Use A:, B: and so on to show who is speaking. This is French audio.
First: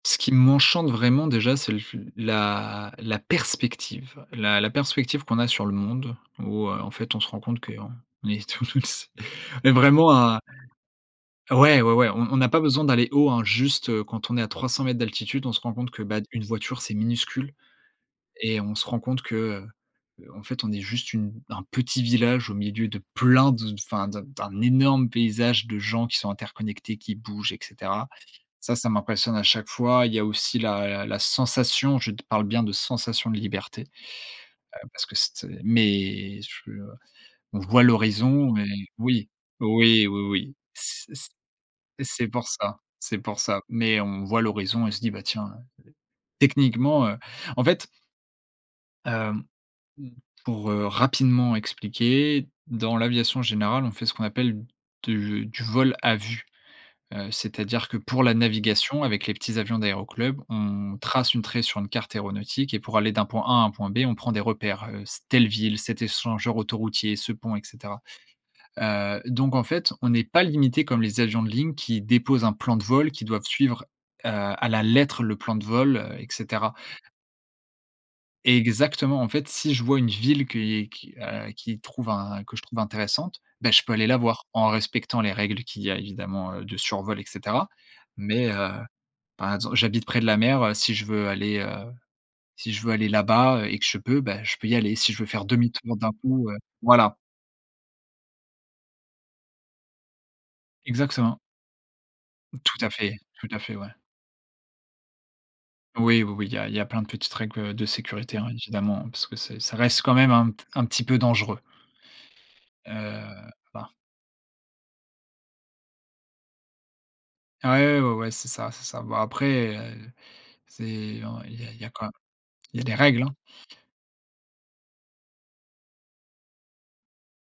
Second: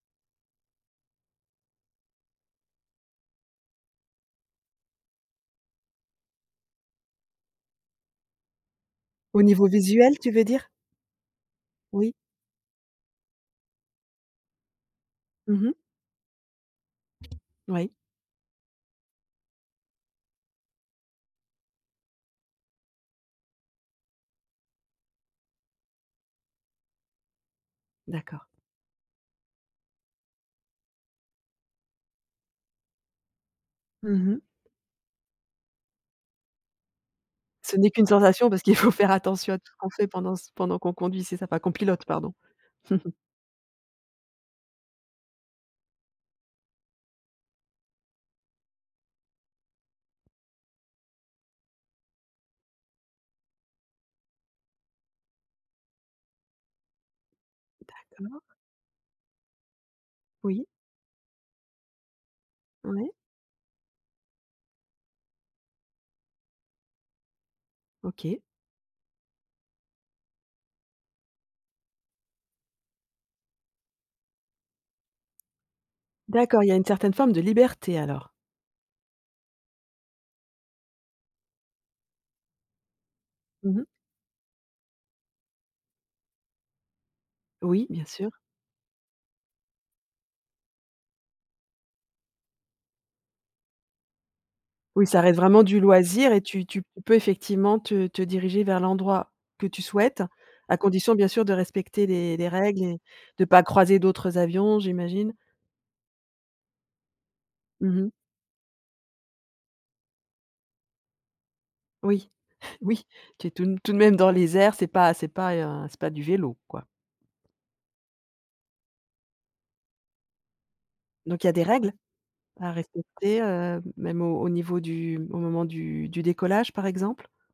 A: Ce qui m'enchante vraiment déjà, c'est le f la la perspective. La la perspective qu'on a sur le monde où, heu, en fait on se rend compte qu'on est t tous
B: Au niveau
A: Mais vraiment
B: visuel, tu
A: un
B: veux dire?
A: Ouais, ouais ouais,
B: Oui.
A: on on n'a pas besoin d'aller haut hein, juste, heu, quand on est à 300 m d'altitude, on se
B: Mmh mh.
A: rend compte que, ben, une voiture, c'est minuscule
B: Oui.
A: et on se rend compte que, heu heu, en fait, on est juste une un petit village au milieu de plein de, enfin d'un d'un énorme paysage de gens qui sont interconnectés, qui bougent, et cetera.
B: D'accord.
A: Ça, ça m'impressionne à chaque fois. Il y a aussi la la sensation. Je te parle bien de sensation de liberté,
B: Mmh mh.
A: heu, parce que c'était mais ch heu, on
B: Ce
A: voit
B: n'est qu'une sensation
A: l'horizon
B: parce
A: mais
B: qu'il faut faire
A: oui,
B: attention à tout ce qu'on
A: oui,
B: fait
A: oui,
B: pendant ce
A: oui,
B: pendant qu'on
A: c
B: conduit,
A: c
B: c'est ça? Enfin qu'on pilote
A: c'est
B: pardon.
A: pour ça c'est pour ça. Mais on voit l'horizon et se dit, bah tiens, heu, techniquement, heu, en fait hem, mmh, pour, heu, rapidement expliquer. Dans l'aviation générale, on fait ce qu'on appelle de du «vol à vue», heu, c'est-à-dire que pour la
B: D'accord.
A: navigation avec les petits avions d'aéroclubs,
B: Oui.
A: on trace une trait sur une carte aéronautique et pour
B: Ouais.
A: aller d'un point A à un point B, on prend des repères, heu, c'est telle ville, cet échangeur autoroutier, ce pont, et cetera.
B: OK.
A: Heu, donc en fait, on est pas limité comme les avions de ligne qui déposent un plan de vol, qui doivent suivre, heu, à la lettre le plan de vol, heu, et
B: D'accord, il y
A: cetera.
B: a une certaine forme de liberté alors.
A: Exactement, en fait si je vois une ville que i qui, heu, qui trouve un que je trouve intéressante, bah
B: Mmh mh.
A: je peux aller la voir en respectant les règles qu'il y a évidemment, heu, de survol, et cetera.
B: Oui, bien sûr.
A: Mais, heu, par exemple j'habite près de la mer, heu, si je veux aller, heu, si je veux aller là-bas et que je peux, bah je peux y aller
B: Oui,
A: si je
B: ça
A: veux
B: reste
A: faire
B: vraiment du
A: demi-tour d'un
B: loisir et
A: coup, heu
B: tu tu tu peux
A: voilà.
B: effectivement te te diriger vers l'endroit que tu souhaites, à condition bien
A: Exactement.
B: sûr de respecter les les
A: Tout
B: règles
A: à
B: et
A: fait,
B: de
A: tout à
B: pas
A: fait, ouais.
B: croiser d'autres, heu, avions, j'imagine?
A: Oui, oui oui, il y a il y a plein de petites règles, heu, de
B: Mmh mh.
A: sécurité hein, évidemment, parce que c'est ça reste quand même un un petit peu dangereux.
B: Oui, oui, tu
A: Heu,
B: es tout
A: pa
B: tout de même dans les airs, c'est pas c'est pas un, c'est pas du vélo quoi.
A: Ah ouais, ouais, ouais, ouais c'est ça, c'est ça. Bah après, heu, c'est en
B: Donc il y a
A: il
B: des
A: y a il y a
B: règles
A: quand
B: à
A: il y a des règles, hein.
B: respecter, heu, même au au niveau du au moment du du décollage par exemple?